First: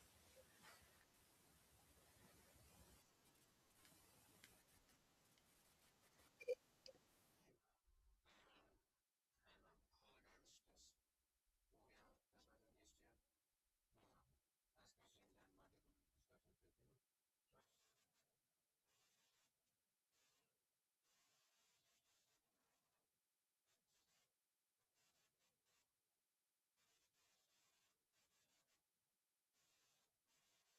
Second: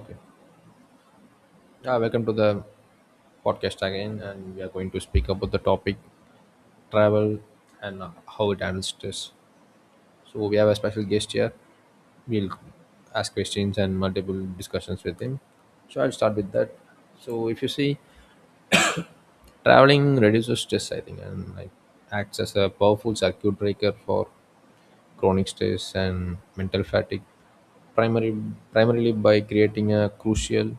Okay. Yeah, welcome to the podcast again, and we are going to speak about the topic travel and how it handles stress. So we have a special guest here. We'll ask questions and multiple discussions with him. So I'll start with that. So if you see, traveling reduces stress, I think, and like acts as a powerful circuit breaker for chronic stress and mental fatigue, primary primarily by creating a crucial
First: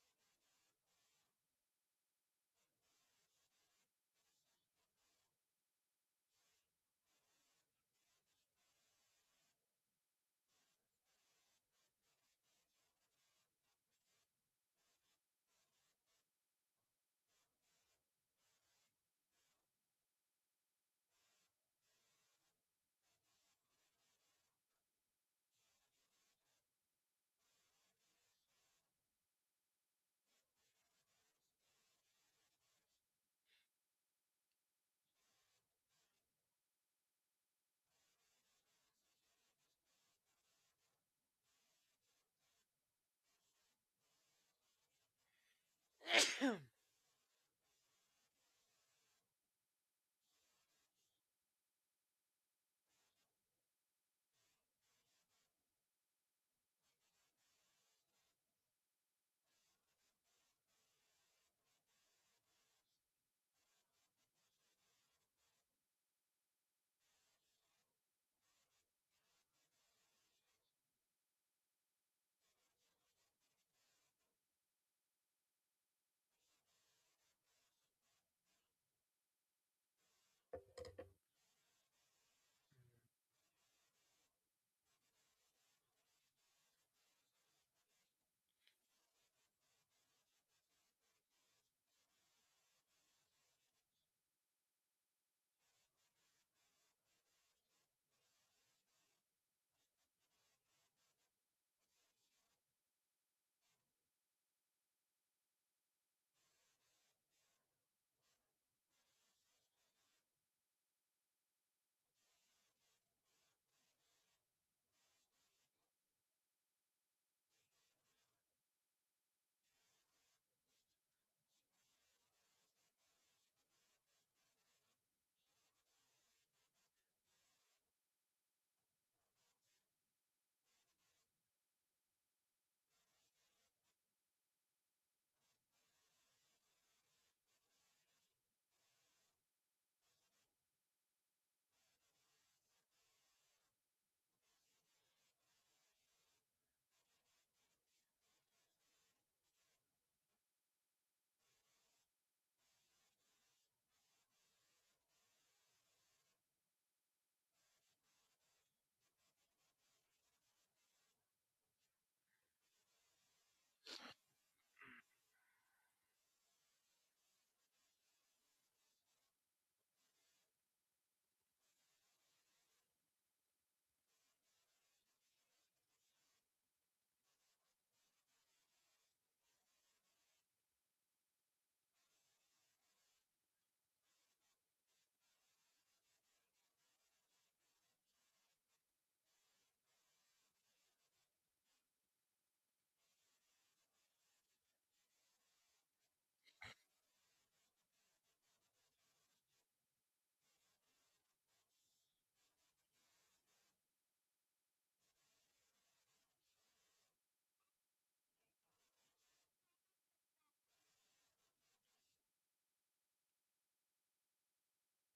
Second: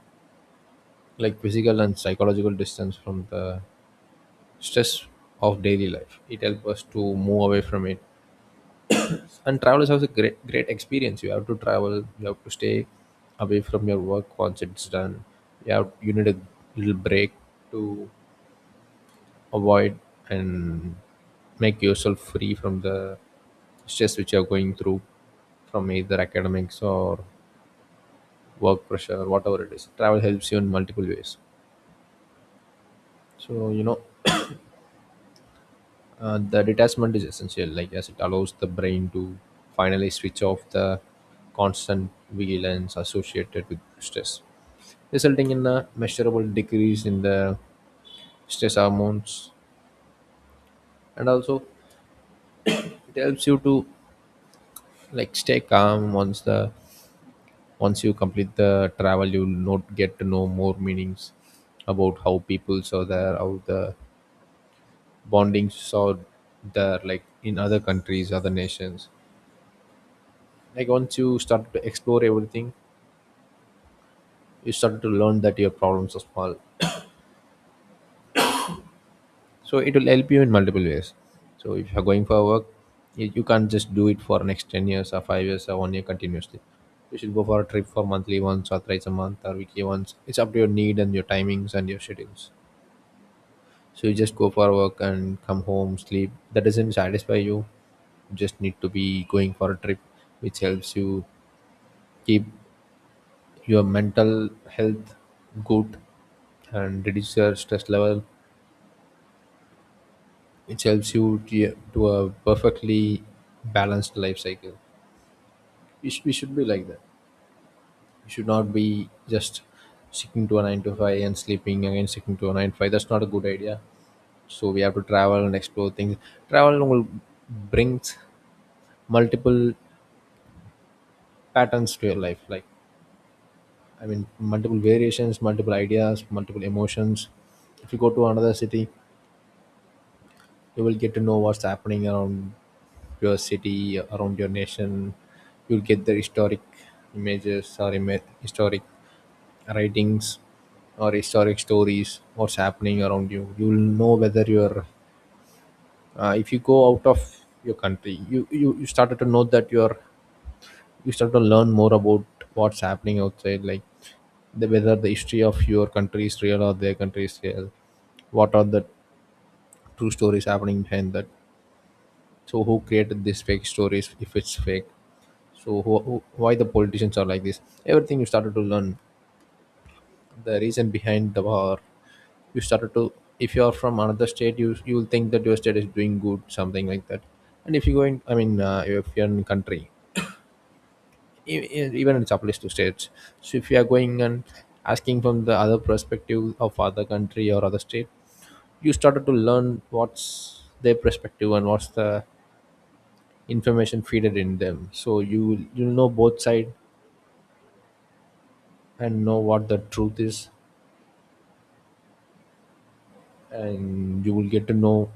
like physical and psychological distance from the stress of daily life. It helps us to move away from it. And travel is also a great, great experience. You have to travel. You have to stay away from your work once it's done. You need a little break to avoid and make yourself free from the stress which you are going through from either academics or work pressure, whatever it is. Travel helps you in multiple ways. So the detachment is essential, like as it allows the brain to finally switch off the constant vigilance associated with stress, resulting in a measurable decrease in the stress hormones, and also it helps you to like stay calm once you complete the travel. You'll not get to know more meanings about how people saw there, how the bondings saw there, like in other countries, other nations, like once you start to explore everything, you start to learn that your problems are small, so it will help you in multiple ways. So if you're going for a work, you can't just do it for next 10 years or 5 years or 1 year continuously. You should go for a trip for monthly once or thrice a month or weekly once. It's up to your need and your timings and your schedules. So you just go for work and come home sleep, that doesn't satisfy You just need to be going for a trip which helps you keep your mental health good and reduce your stress level, which helps you to a perfectly balanced life cycle. We should be like that. We should not be just sticking to a 9 to 5 and sleeping again, sticking to a 9 to 5. That's not a good idea. So we have to travel and explore things. Travel will brings multiple patterns to your life, i mean multiple variations, multiple ideas, multiple emotions. If you go to another city, you will get to know what's happening around your city, around your nation. You'll get the historic images, or historic writings, or historic stories what's happening around you. You'll know whether you're, if you go out of your country, you started to know that you start to learn more about what's happening outside, like the whether the history of your country is real or their country is real, what are the true stories happening behind that. So who created these fake stories if it's fake? So why the politicians are like this, everything you started to learn. The reason behind the war, you started to, if you are from another state, you will think that your state is doing good, something like that. And if you go in, I mean, if you're in country, even it applies to states. So if you are going and asking from the other perspective of other country or other state, you started to learn what's their perspective and what's the information feeded in them, so you'll know both side and know what the truth is. And you will get to know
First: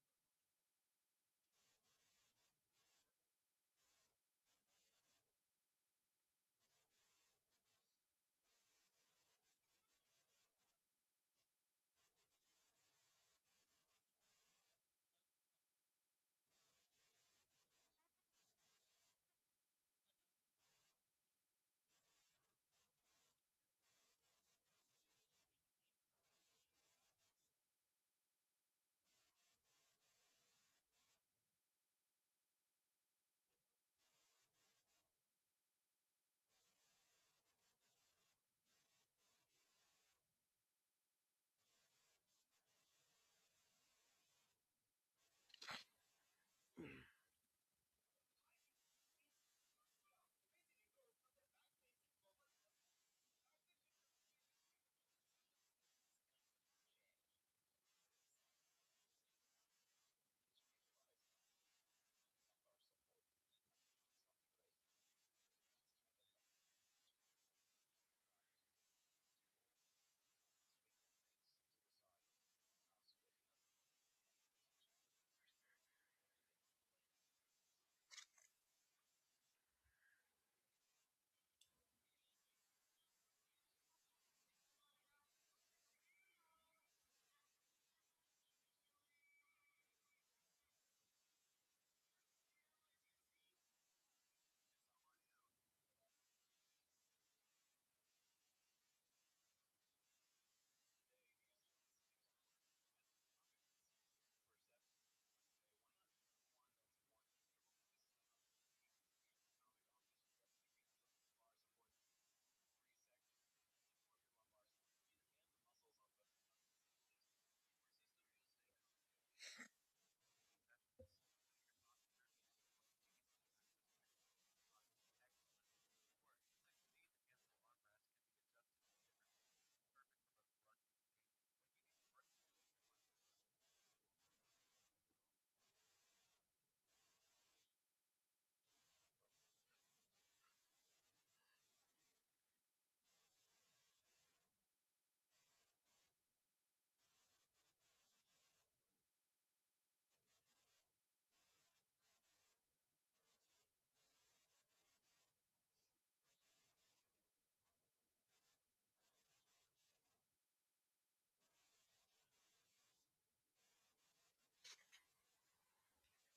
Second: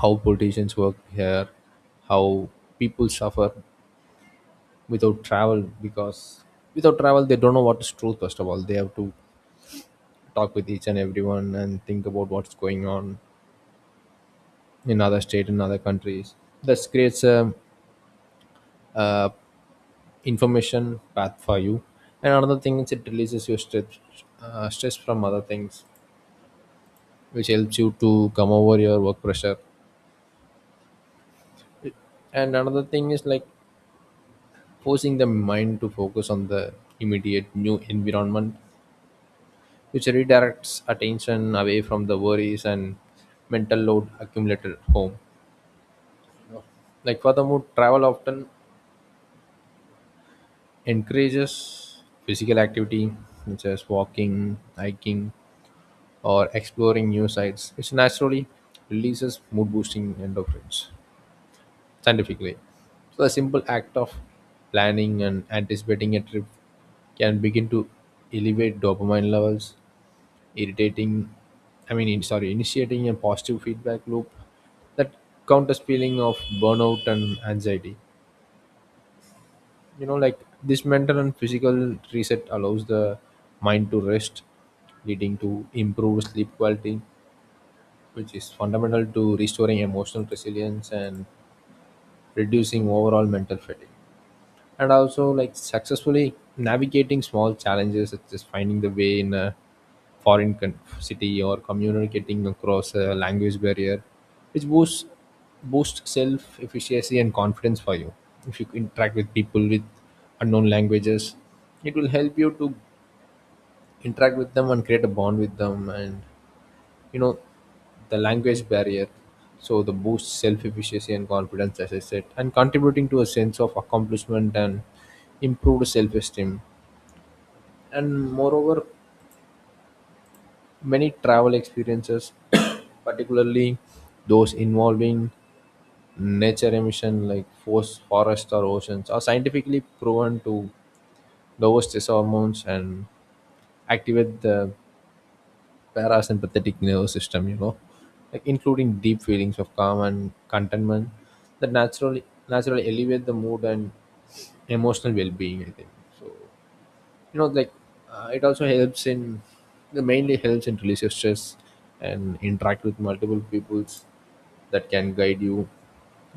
how politicians work here, how people suffer without travel, because without travel they don't know what is truth. First of all they have to talk with each and everyone and think about what's going on in other state, in other countries. This creates a, uh information path for you. And another thing is it releases your stress from other things, which helps you to come over your work pressure. And another thing is like forcing the mind to focus on the immediate new environment, which redirects attention away from the worries and mental load accumulated at home. Like furthermore, travel often encourages physical activity such as walking, hiking, or exploring new sites, which naturally releases mood boosting endorphins, scientifically. So the simple act of planning and anticipating a trip can begin to elevate dopamine levels, irritating I mean in- sorry, initiating a positive feedback loop that counters feeling of burnout and anxiety. Like this mental and physical reset allows the mind to rest, leading to improved sleep quality, which is fundamental to restoring emotional resilience and reducing overall mental fatigue. And also like successfully navigating small challenges such as finding the way in a foreign city, or communicating across a language barrier, which boosts self efficacy and confidence for you. If you interact with people with unknown languages, it will help you to interact with them and create a bond with them and, you know, the language barrier. So the boosts self-efficacy and confidence, as I said, and contributing to a sense of accomplishment and improved self-esteem. And moreover, many travel experiences particularly those involving nature emission, like forest or oceans, are scientifically proven to lower stress hormones and activate the parasympathetic nervous system, like including deep feelings of calm and contentment that naturally elevate the mood and emotional well-being. I think so. Like, uh, it also helps in it mainly helps in release your stress and interact with multiple peoples that can guide you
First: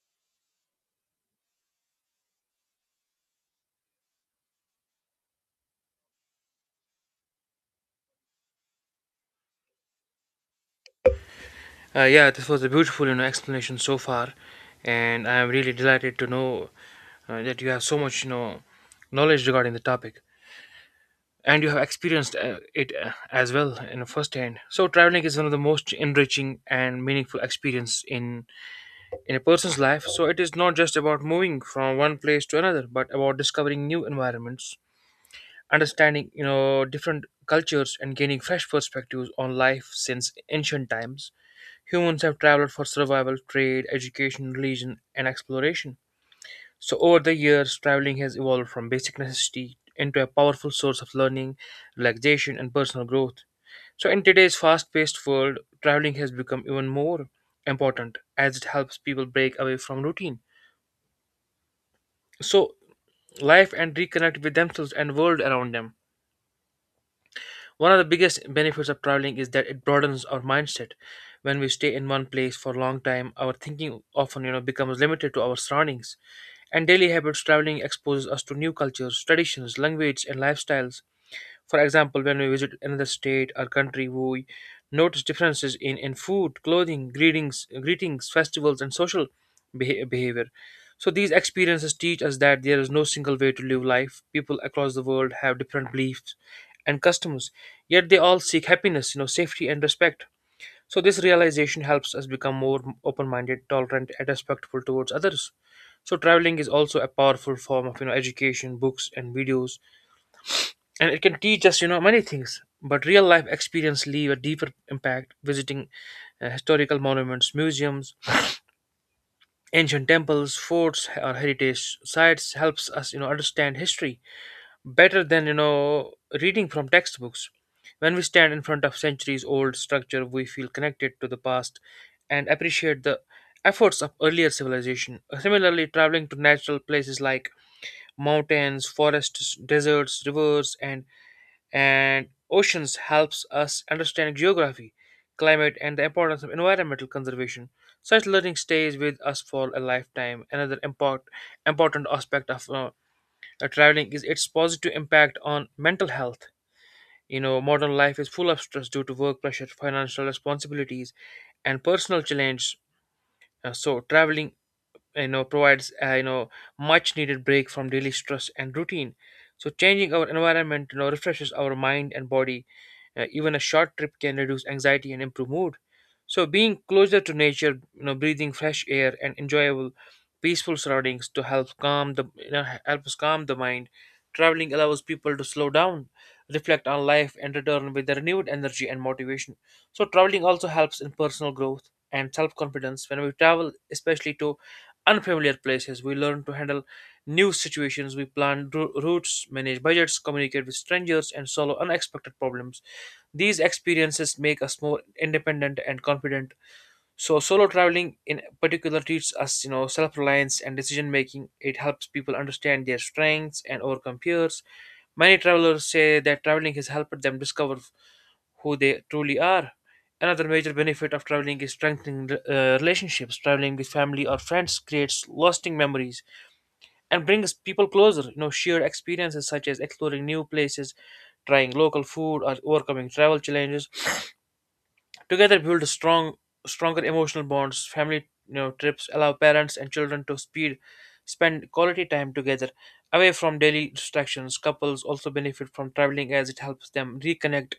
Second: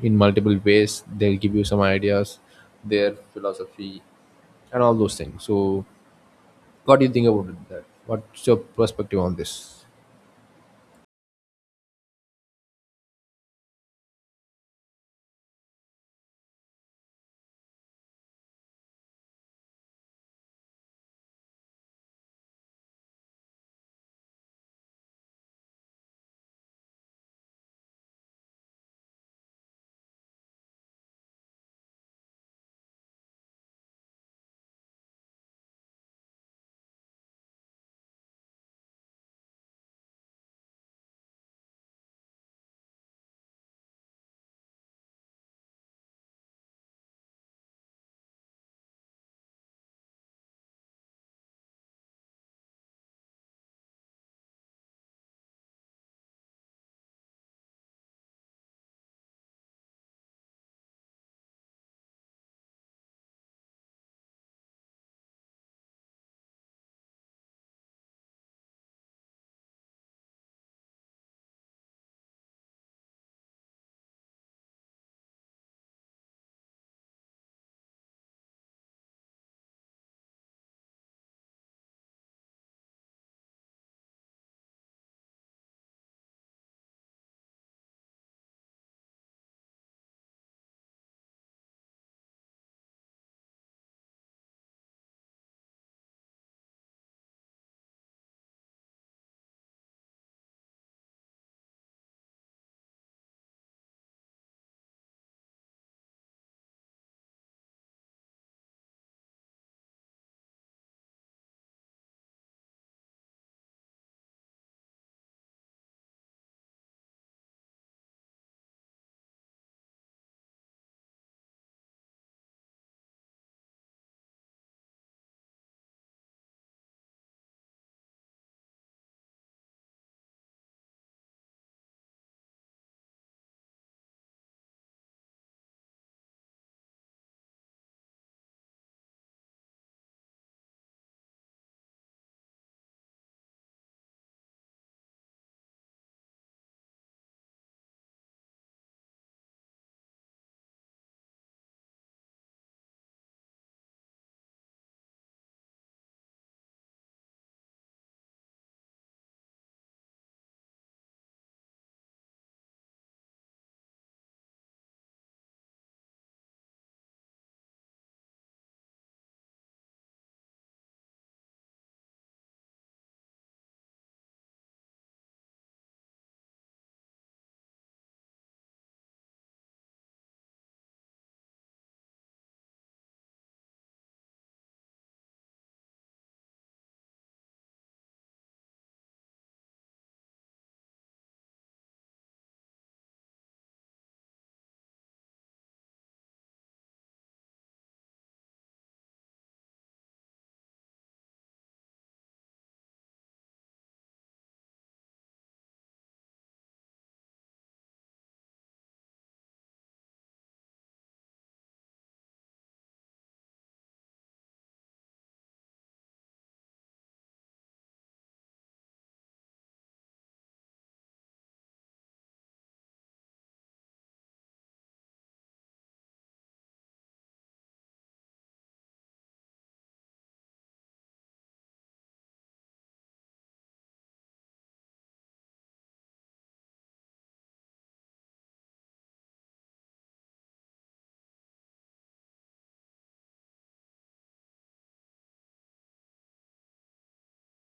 in multiple ways. They'll give you some ideas, their philosophy, and all those things. So, what do you think about that? What's your perspective on this? Yeah, this was a beautiful, explanation so far, and I am really delighted to know that you have so much, knowledge regarding the topic, and you have experienced it as well, you know, firsthand. So traveling is one of the most enriching and meaningful experience in a person's life. So it is not just about moving from one place to another, but about discovering new environments, understanding, you know, different cultures, and gaining fresh perspectives on life since ancient times. Humans have traveled for survival, trade, education, religion, and exploration. So over the years, traveling has evolved from basic necessity into a powerful source of learning, relaxation, and personal growth. So in today's fast-paced world, traveling has become even more important as it helps people break away from routine so life and reconnect with themselves and world around them. One of the biggest benefits of traveling is that it broadens our mindset. When we stay in one place for a long time, our thinking often, you know, becomes limited to our surroundings and daily habits. Traveling exposes us to new cultures, traditions, languages, and lifestyles. For example, when we visit another state or country, we notice differences in food, clothing, greetings, festivals, and social behavior. So these experiences teach us that there is no single way to live life. People across the world have different beliefs and customs, yet they all seek happiness, you know, safety and respect. So this realization helps us become more open-minded, tolerant, and respectful towards others. So traveling is also a powerful form of, you know, education, books, and videos, and it can teach us, you know, many things, but real life experience leave a deeper impact visiting historical monuments, museums, ancient temples, forts, or heritage sites helps us, you know, understand history better than, you know, reading from textbooks. When we stand in front of centuries old structure, we feel connected to the past and appreciate the efforts of earlier civilization. Similarly, traveling to natural places like mountains, forests, deserts, rivers, and oceans helps us understand geography, climate, and the importance of environmental conservation. Such learning stays with us for a lifetime. Important aspect of traveling is its positive impact on mental health. You know, modern life is full of stress due to work pressure, financial responsibilities, and personal challenges. So, traveling, you know, provides, you know, much needed break from daily stress and routine. So changing our environment, you know, refreshes our mind and body. Even a short trip can reduce anxiety and improve mood. So being closer to nature, you know, breathing fresh air and enjoyable peaceful surroundings to help us calm the mind. Traveling allows people to slow down, reflect on life, and return with a renewed energy and motivation. So traveling also helps in personal growth and self-confidence. When we travel, especially to unfamiliar places, we learn to handle new situations. We plan routes, manage budgets, communicate with strangers, and solve unexpected problems. These experiences make us more independent and confident. So, solo traveling in particular teaches us, you know, self-reliance and decision-making. It helps people understand their strengths and overcome fears. Many travelers say that traveling has helped them discover who they truly are. Another major benefit of traveling is strengthening relationships. Traveling with family or friends creates lasting memories and brings people closer. You know, shared experiences such as exploring new places, trying local food, or overcoming travel challenges together, stronger emotional bonds. Family, you know, trips allow parents and children to spend quality time together, away from daily distractions. Couples also benefit from traveling as it helps them reconnect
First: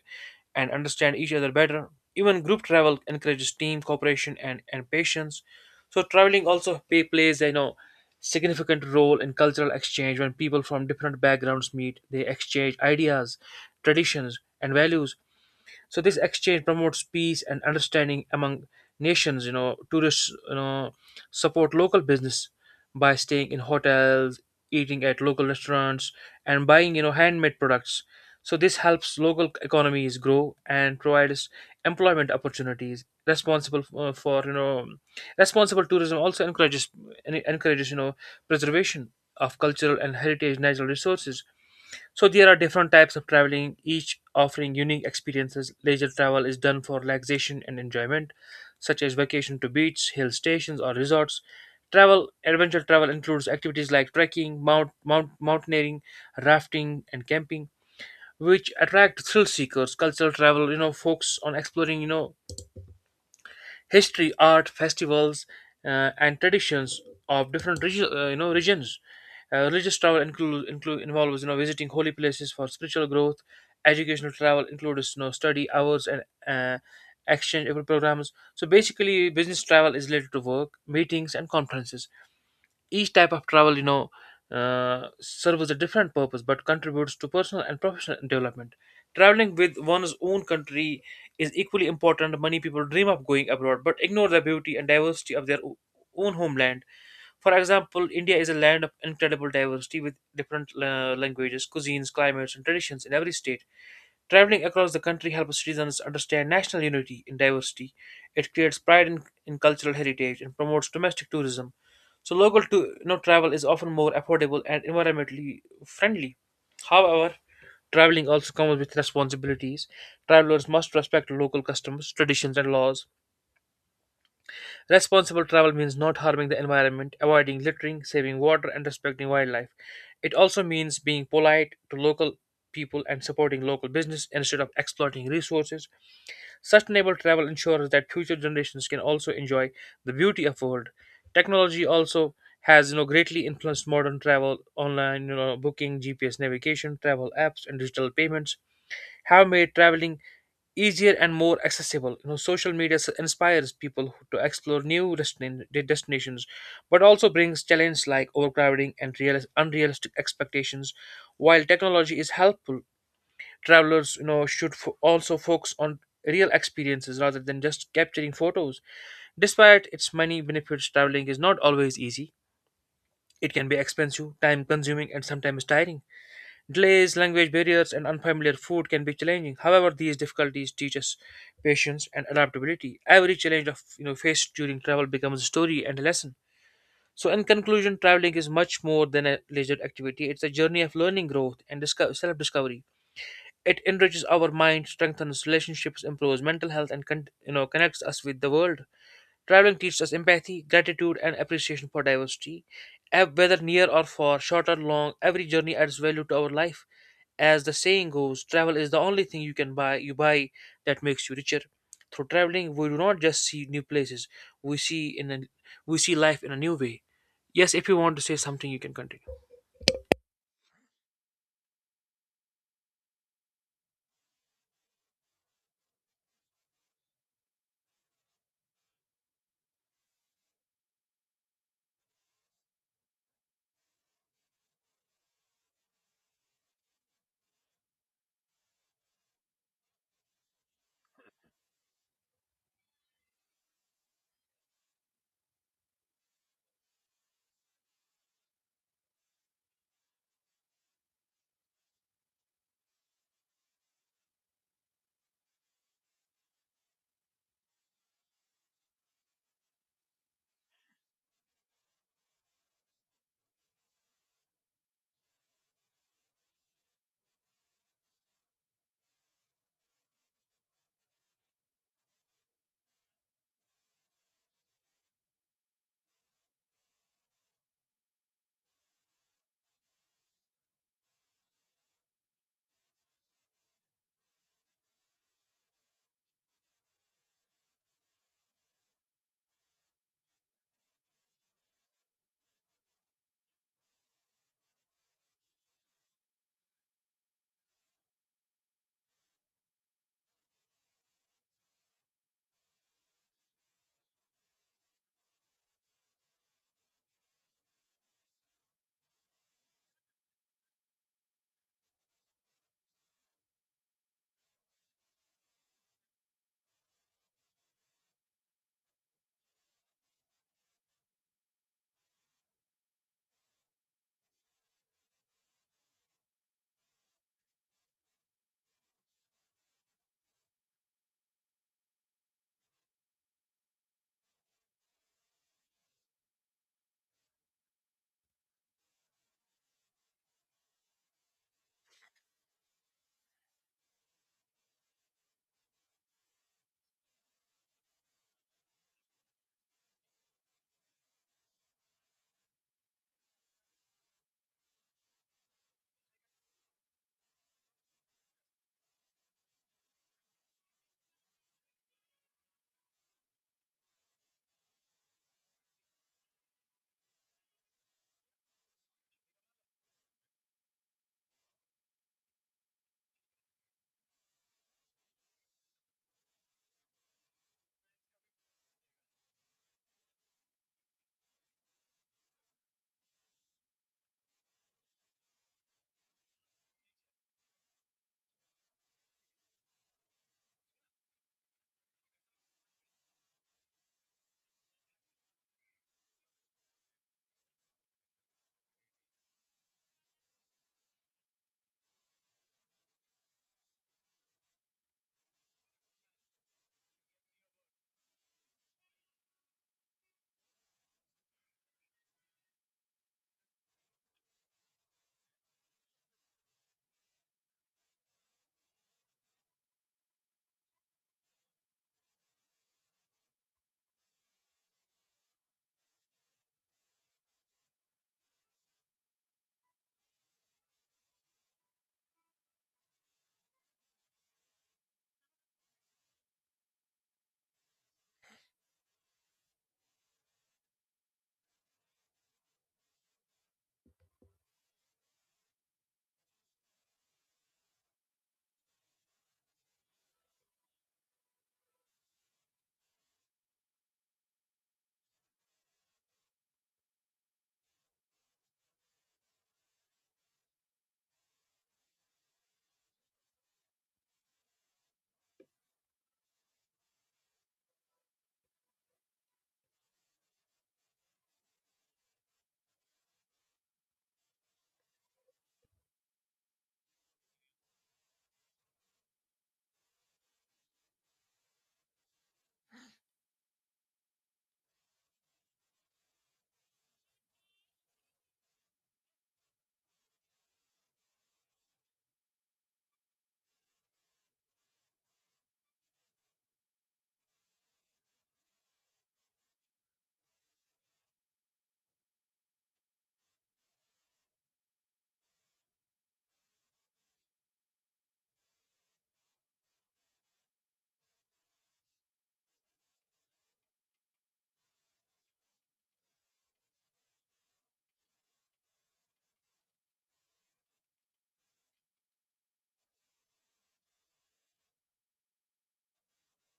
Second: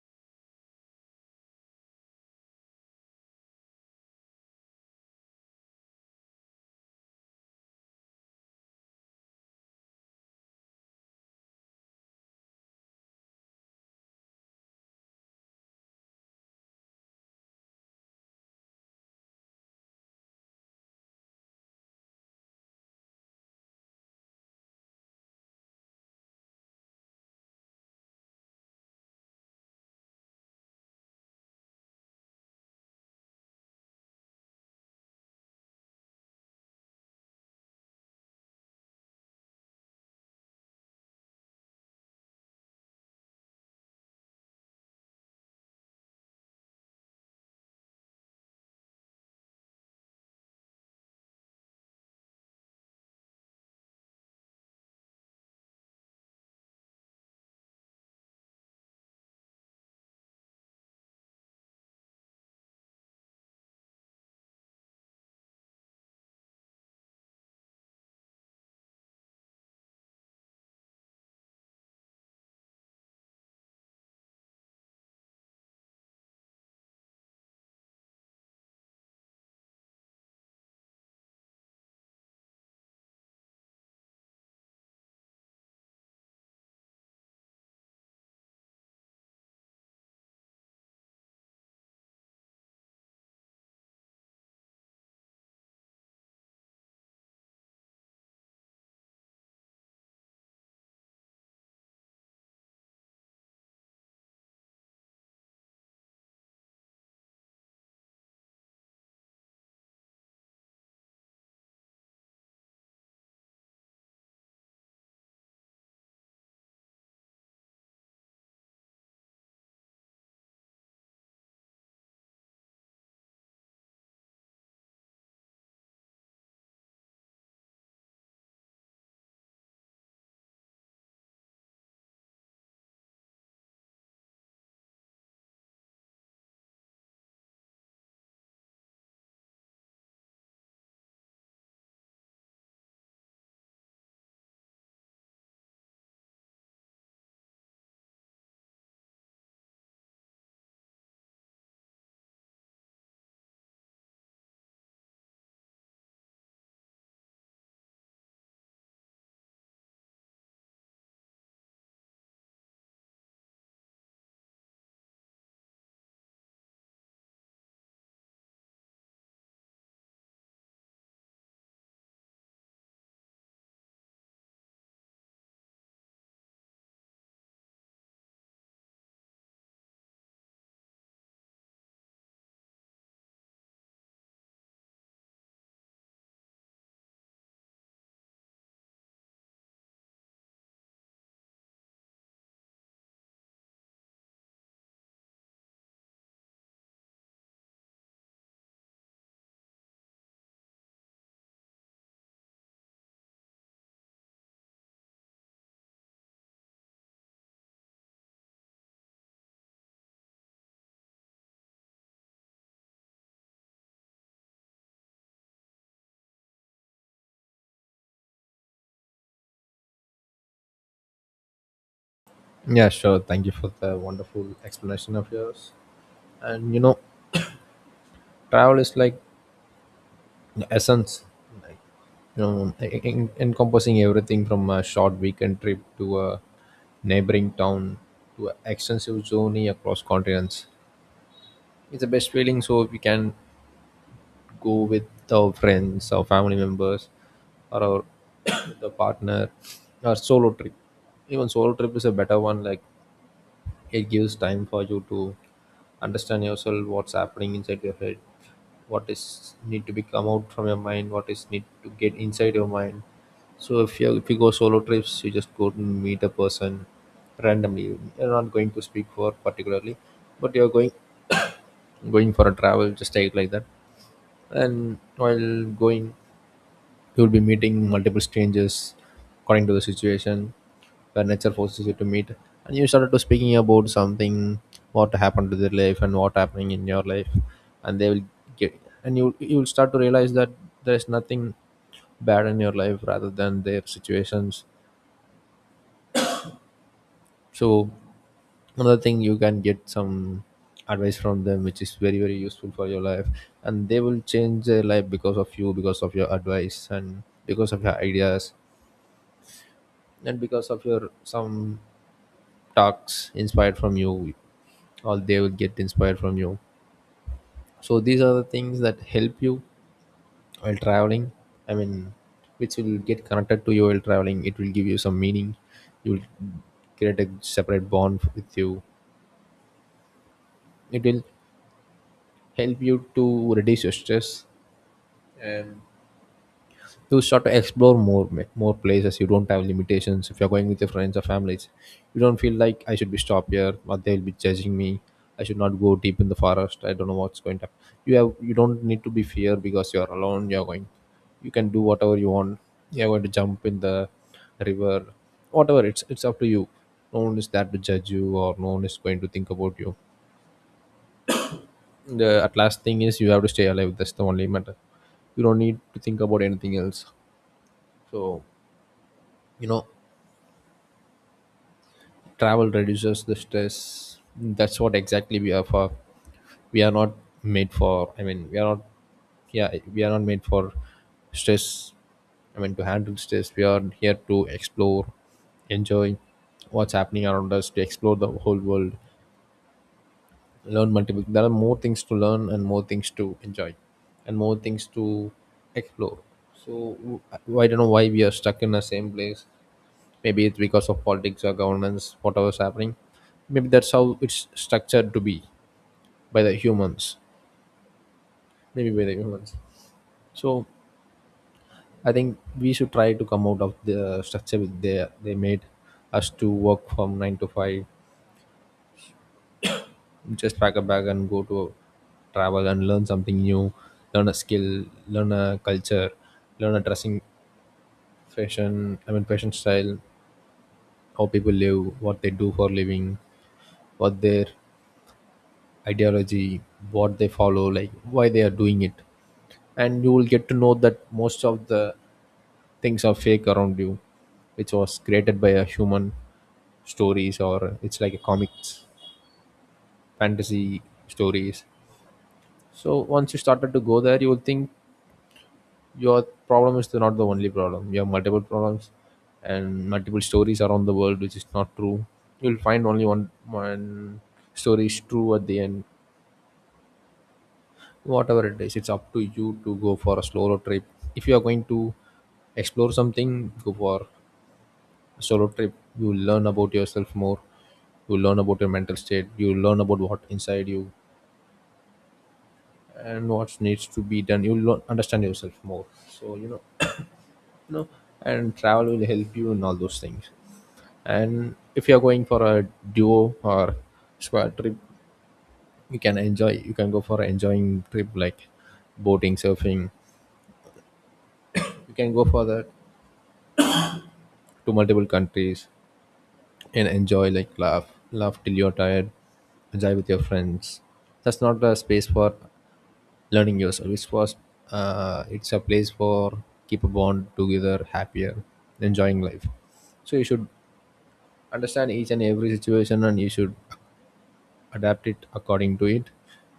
and understand each other better. Even group travel encourages team cooperation and patience. So traveling also plays, you know, significant role in cultural exchange when people from different backgrounds meet. They exchange ideas, traditions, and values. So this exchange promotes peace and understanding among nations. You know, tourists, you know, support local business by staying in hotels, eating at local restaurants, and buying, you know, handmade products. So this helps local economies grow and provides employment opportunities responsible for you know, responsible tourism also encourages encourages, you know, preservation of cultural and heritage natural resources. So there are different types of traveling, each offering unique experiences. Leisure travel is done for relaxation and enjoyment, such as vacation to beach, hill stations, or resorts. Travel adventure travel includes activities like trekking, mountaineering, rafting, and camping, which attract thrill seekers. Cultural travel, you know, focuses on exploring, you know, history, art, festivals, and traditions of different you know regions. Religious travel include, include involves, you know, visiting holy places for spiritual growth. Educational travel includes, you know, study hours and uh, exchange programs. So basically, business travel is related to work, meetings, and conferences. Each type of travel, you know, serves a different purpose but contributes to personal and professional development. Traveling with one's own country is equally important. Many people dream of going abroad but ignore the beauty and diversity of their own homeland. For example, India is a land of incredible diversity with different languages, cuisines, climates, and traditions in every state. Traveling across the country helps citizens understand national unity in diversity. It creates pride in cultural heritage and promotes domestic tourism. So local to, you know, travel is often more affordable and environmentally friendly. However, traveling also comes with responsibilities. Travelers must respect local customs, traditions, and laws. Responsible travel means not harming the environment, avoiding littering, saving water, and respecting wildlife. It also means being polite to local people and supporting local business instead of exploiting resources. Sustainable travel ensures that future generations can also enjoy the beauty of world. Technology also has, you know, greatly influenced modern travel. Online, you know, booking, GPS navigation, travel apps, and digital payments have made traveling easier and more accessible. You know, social media inspires people to explore new destinations, but also brings challenges like overcrowding and unrealistic expectations. While technology is helpful, travelers, you know, should also focus on real experiences rather than just capturing photos. Despite its many benefits, traveling is not always easy. It can be expensive, time consuming, and sometimes tiring. Delays, language barriers, and unfamiliar food can be challenging. However, these difficulties teach us patience and adaptability. Every challenge of, you know, faced during travel becomes a story and a lesson. So in conclusion, traveling is much more than a leisure activity. It's a journey of learning, growth, and self-discovery. It enriches our mind, strengthens relationships, improves mental health, and you know connects us with the world. Traveling teaches us empathy, gratitude, and appreciation for diversity. Whether near or far, short or long, every journey adds value to our life. As the saying goes, travel is the only thing you can buy. You buy That makes you richer. Through traveling, we do not just see new places. We see in a, we see life in a new way. Yes, if you want to say something, you can continue. Yeah, sure. Thank you for the wonderful explanation of yours. And, travel is like the essence, like, encompassing everything from a short weekend trip to a neighboring town to an extensive journey across continents. It's the best feeling. So we can go with our friends, our family members, or our the partner, or solo trip. Even solo trip is a better one. Like, it gives time for you to understand yourself, what's happening inside your head, what is need to be come out from your mind, what is need to get inside your mind. So if you go solo trips, you just go and meet a person randomly. You're not going to speak for particularly, but you're going for a travel, just take like that. And while going, you'll be meeting multiple strangers according to the situation where nature forces you to meet, and you started to speaking about something, what happened to their life and what happening in your life, and they will get. And you will start to realize that there's nothing bad in your life rather than their situations. So another thing, you can get some advice from them which is very very useful for your life, and they will change their life because of you, because of your advice, and because of your ideas, and because of your some talks inspired from you, or they will get inspired from you. So these are the things that help you while traveling, I mean, which will get connected to you while traveling. It will give you some meaning. You will create a separate bond with you. It will help you to reduce your stress. You start to explore more places. You don't have limitations. If you're going with your friends or families, you don't feel like I should be stopped here, or they'll be judging me, I should not go deep in the forest, I don't know what's going to happen. You don't need to be fear, because you're alone, you're going, you can do whatever you want. You're going to jump in the river, whatever, it's up to you. No one is there to judge you, or no one is going to think about you. The at last thing is you have to stay alive, that's the only matter. You don't need to think about anything else. So, you know travel reduces the stress. That's what exactly we are for. We are not made for, I mean, we are not, yeah, we are not made for stress. I mean, to handle stress, we are here to explore, enjoy what's happening around us, to explore the whole world, learn multiple, there are more things to learn and more things to enjoy and more things to explore. So I don't know why we are stuck in the same place. Maybe it's because of politics or governance, whatever's happening. Maybe that's how it's structured to be, by the humans, maybe by the humans. So I think we should try to come out of the structure with they made us to work from 9 to 5. Just pack a bag and go to travel and learn something new. Learn a skill, learn a culture, learn a dressing fashion. Fashion style, how people live, what they do for living, what their ideology, what they follow, like why they are doing it. And you will get to know that most of the things are fake around you, which was created by a human. Stories, or it's like a comics, fantasy stories. So once you started to go there, you will think your problem is not the only problem. You have multiple problems and multiple stories around the world, which is not true. You'll find only one story is true at the end. Whatever it is, it's up to you to go for a solo trip. If you are going to explore something, go for a solo trip. You will learn about yourself more, you will learn about your mental state, you will learn about what inside you and what needs to be done. You will learn, understand yourself more. You know and travel will help you in all those things. And if you are going for a duo or squad trip, you can enjoy, you can go for an enjoying trip, like boating, surfing. You can go for that to multiple countries and enjoy, like laugh, laugh till you're tired, enjoy with your friends. That's not a space for learning yourself. It's a place for keep a bond together, happier, enjoying life. So you should understand each and every situation and you should adapt it according to it.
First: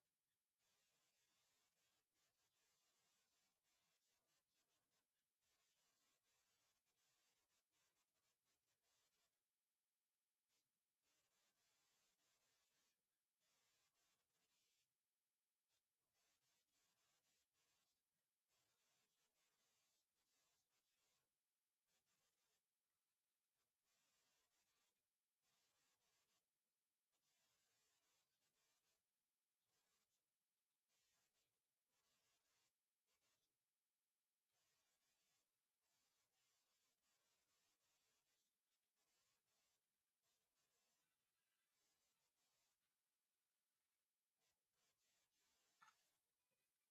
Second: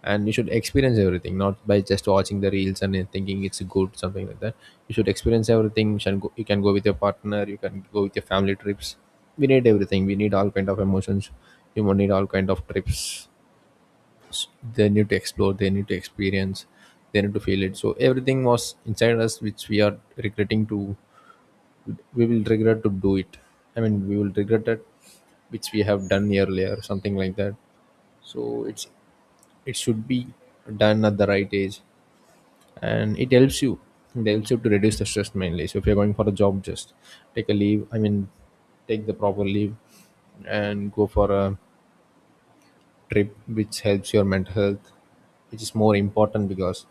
And you should experience everything, not by just watching the reels and then thinking it's good something like that. You should experience everything. You can go, you can go with your partner, you can go with your family trips. We need everything, we need all kind of emotions, you need all kind of trips. S- they need to explore, they need to experience, they need to feel it. So everything was inside us which we are regretting to we will regret to do it. I mean we will regret that which we have done earlier, something like that. So it's, it should be done at the right age, and it helps you. It helps you to reduce the stress mainly. So if you're going for a job, just take a leave. I mean, take the proper leave and go for a trip, which helps your mental health, which is more important because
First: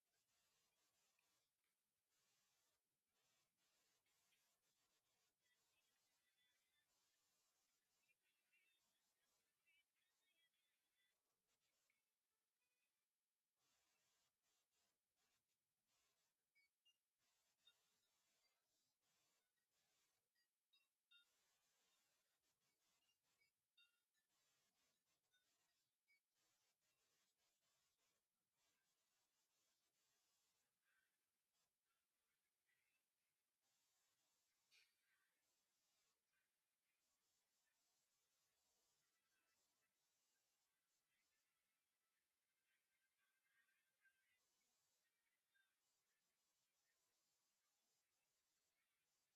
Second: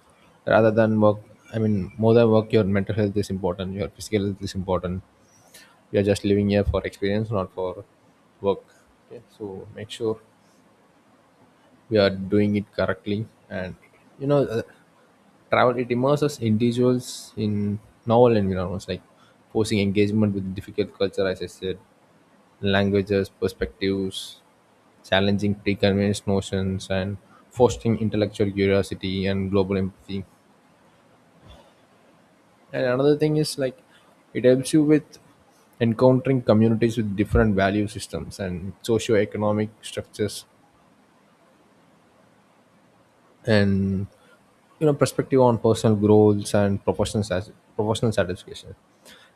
rather than work, I mean, more than work, your mental health is important. Your physical health is important. We are just living here for experience, not for work. Okay, so make sure we are doing it correctly. And you know Travel, it immerses individuals in novel environments, like forcing engagement with difficult culture, as I said, languages, perspectives, challenging preconceived notions and fostering intellectual curiosity and global empathy. And another thing is, like, it helps you with encountering communities with different value systems and socio-economic structures. And perspective on personal goals and professional professional satisfaction.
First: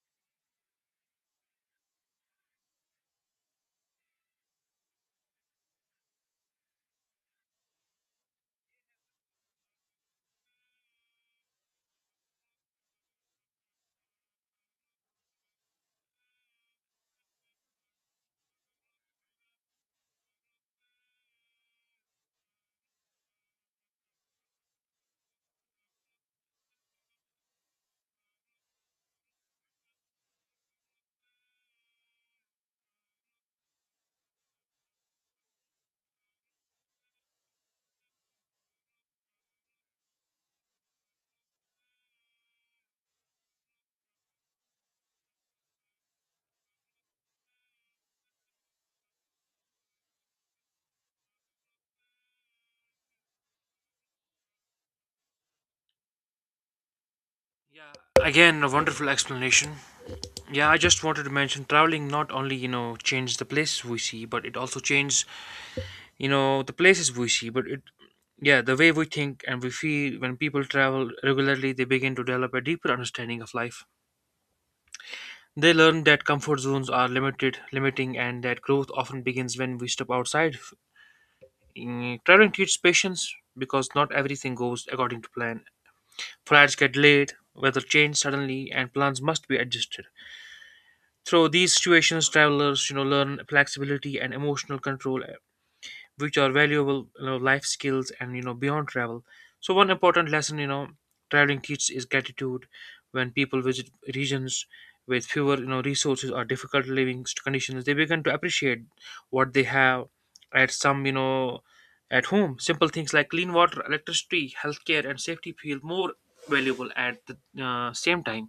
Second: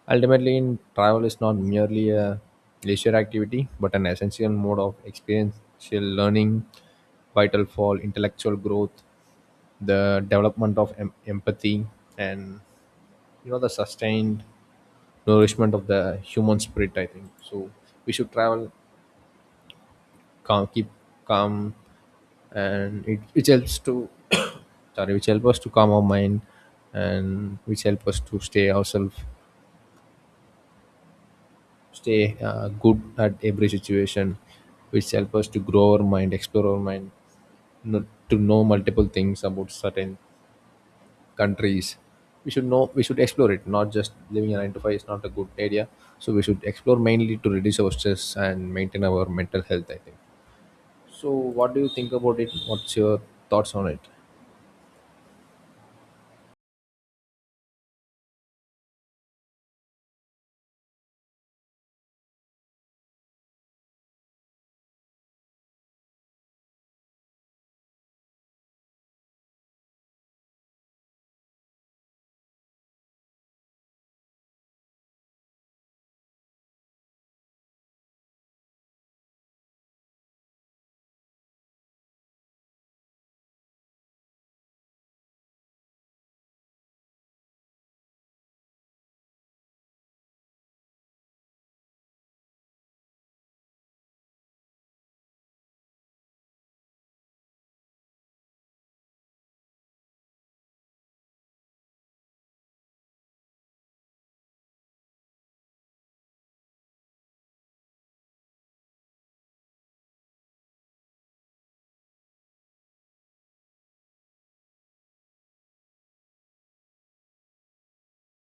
Ultimately, in travel is not merely a leisure activity but an essential mode of experiential learning, vital for intellectual growth, the development of empathy and, the sustained nourishment of the human spirit. I think so we should travel, calm, keep calm. And it which helps to sorry, which help us to calm our mind, and which help us to stay ourselves, stay good at every situation, which help us to grow our mind, explore our mind, not to know multiple things about certain countries. We should know, we should explore it. Not just living a 9 to 5 is not a good idea. So we should explore, mainly to reduce our stress and maintain our mental health, I think. So what do you think about it? What's your thoughts on it? Again, a wonderful explanation. Yeah, I just wanted to mention traveling not only, you know, changes the places we see, but it also changes, you know, the places we see, but it yeah, the way we think and we feel. When people travel regularly, they begin to develop a deeper understanding of life. They learn that comfort zones are limiting, and that growth often begins when we step outside. Mm, traveling teaches patience because not everything goes according to plan. Flights get delayed, weather changes suddenly, and plans must be adjusted. Through these situations, travelers, you know, learn flexibility and emotional control, which are valuable, you know, life skills and, you know, beyond travel. So one important lesson, you know, traveling teaches is gratitude. When people visit regions with fewer, you know, resources or difficult living conditions, they begin to appreciate what they have at some, you know, at home. Simple things like clean water, electricity, healthcare, and safety feel more valuable at the same time.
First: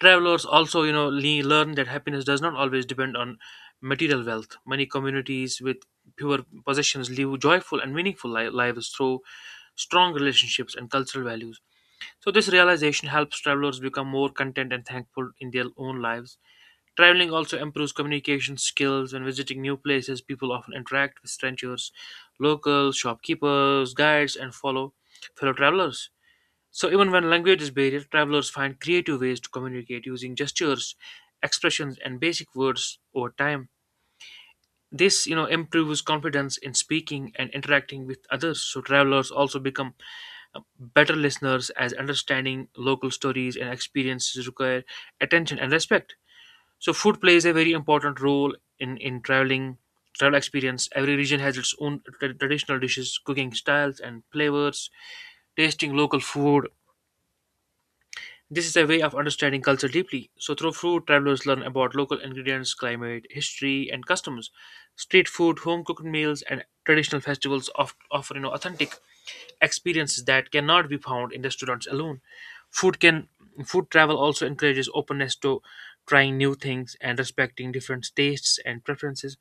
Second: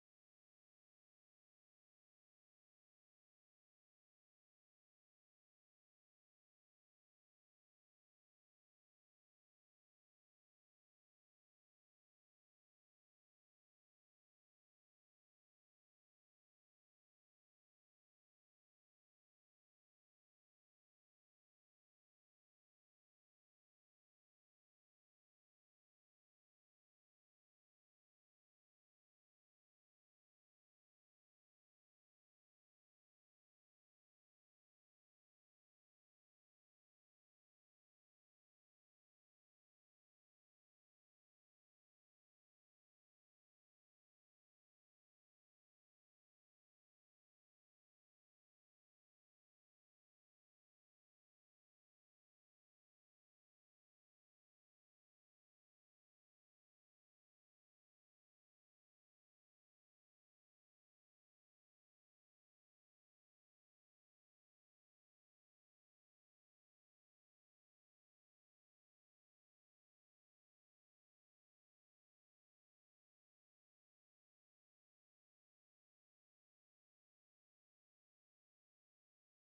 Travelers also, you know, learn that happiness does not always depend on material wealth. Many communities with fewer possessions live joyful and meaningful lives through strong relationships and cultural values. So, this realization helps travelers become more content and thankful in their own lives. Traveling also improves communication skills. When visiting new places, people often interact with strangers, locals, shopkeepers, guides, and follow fellow travelers. So even when language is barrier, travelers find creative ways to communicate using gestures, expressions, and basic words over time. This, you know, improves confidence in speaking and interacting with others. So travelers also become better listeners, as understanding local stories and experiences require attention and respect. So food plays a very important role in travel experience. Every region has its own traditional dishes, cooking styles, and flavors. Tasting local food this is a way of understanding culture deeply. So, through food, travelers learn about local ingredients, climate, history, and customs. Street food, home cooked meals, and traditional festivals of, offer authentic experiences that cannot be found in restaurants alone. Food can Food travel also encourages openness to trying new things and respecting different tastes and preferences.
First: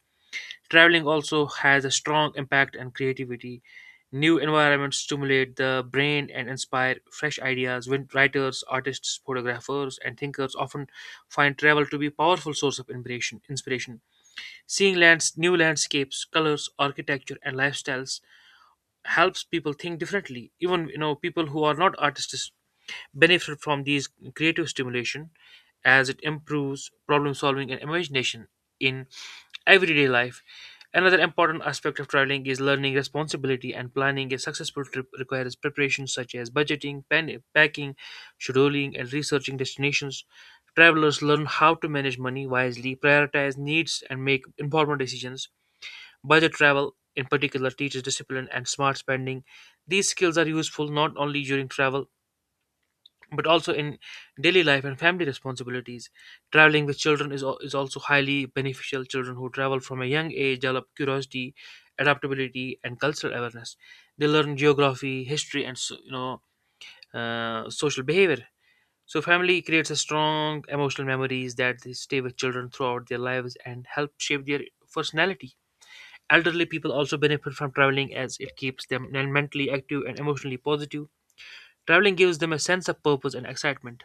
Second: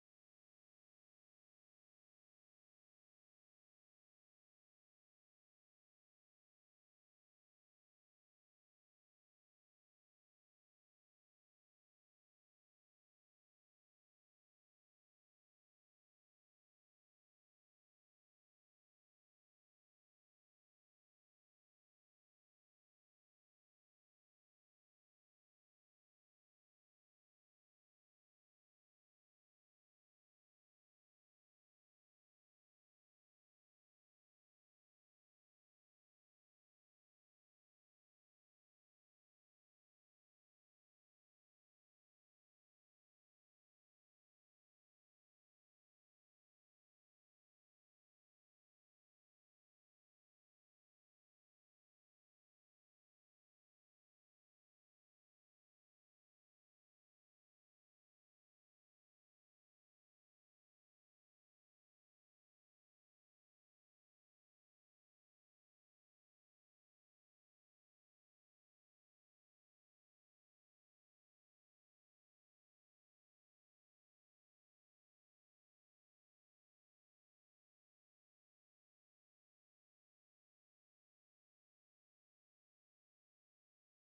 Traveling also has a strong impact on creativity. New environments stimulate the brain and inspire fresh ideas. When writers, artists, photographers, and thinkers often find travel to be a powerful source of inspiration. Seeing new landscapes, colors, architecture, and lifestyles helps people think differently. Even people who are not artists benefit from these creative stimulation, as it improves problem solving and imagination in everyday life. Another important aspect of traveling is learning responsibility and planning. A successful trip requires preparation such as budgeting, packing, scheduling, and researching destinations. Travelers learn how to manage money wisely, prioritize needs, and make informed decisions. Budget travel, in particular, teaches discipline and smart spending. These skills are useful not only during travel but also in daily life and family responsibilities. Traveling with children is also highly beneficial. Children who travel from a young age develop curiosity, adaptability, and cultural awareness. They learn geography, history, and so, social behavior. So family creates a strong emotional memories that they stay with children throughout their lives and help shape their personality. Elderly people also benefit from traveling as it keeps them mentally active and emotionally positive. Traveling gives them a sense of purpose and excitement.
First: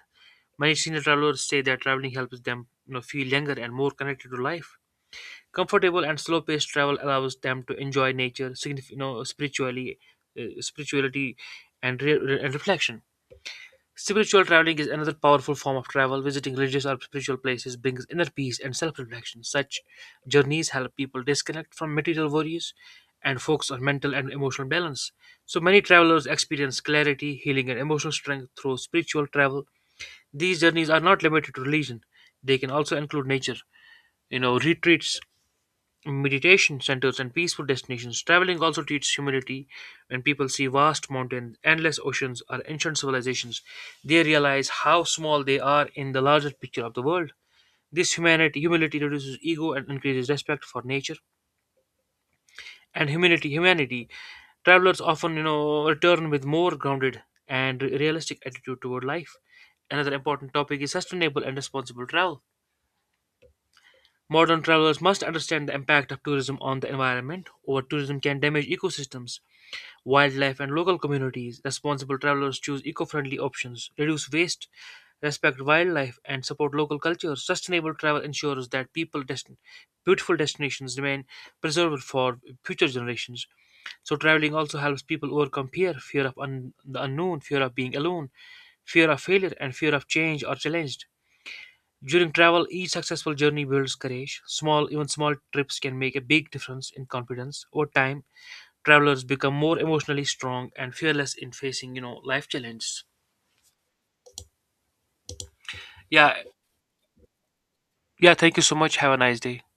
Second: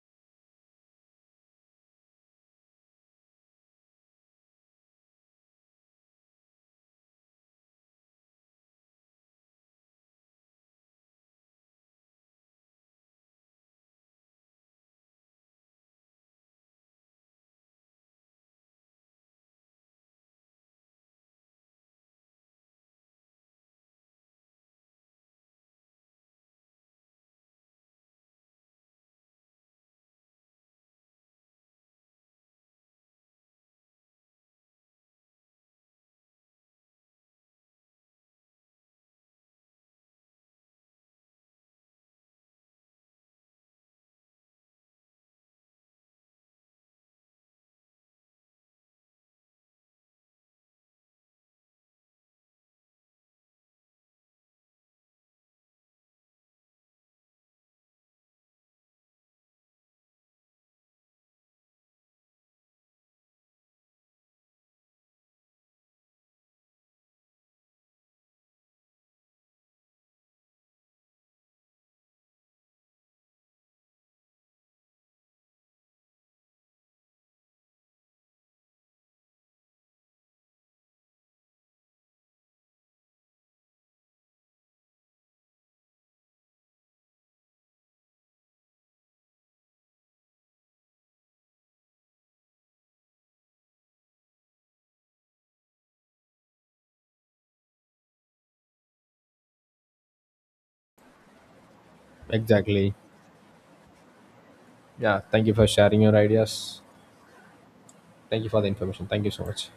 Many senior travelers say that traveling helps them feel younger and more connected to life. Comfortable and slow-paced travel allows them to enjoy nature, spiritually, spirituality, and reflection. Spiritual traveling is another powerful form of travel. Visiting religious or spiritual places brings inner peace and self-reflection. Such journeys help people disconnect from material worries and focus on mental and emotional balance. So many travelers experience clarity, healing, and emotional strength through spiritual travel. These journeys are not limited to religion, they can also include nature, retreats, meditation centers, and peaceful destinations. Traveling also teaches humility. When people see vast mountains, endless oceans, or ancient civilizations, they realize how small they are in the larger picture of the world. This humility reduces ego and increases respect for nature. And humanity travelers often return with more grounded and realistic attitude toward life. Another important topic is sustainable and responsible travel. Modern travelers must understand the impact of tourism on the environment. Over tourism can damage ecosystems, wildlife, and local communities. Responsible travelers choose eco friendly options, reduce waste, respect wildlife, and support local cultures. Sustainable travel ensures that beautiful destinations remain preserved for future generations. So, traveling also helps people overcome fear of the unknown, fear of being alone, fear of failure, and fear of change or challenged. During travel, each successful journey builds courage. Even small trips can make a big difference in confidence. Over time, travelers become more emotionally strong and fearless in facing, life Exactly. challenges. Yeah, thank you for sharing your Yeah, ideas. yeah, Thank you thank for you the so much. information. Have a Thank you nice so day. much.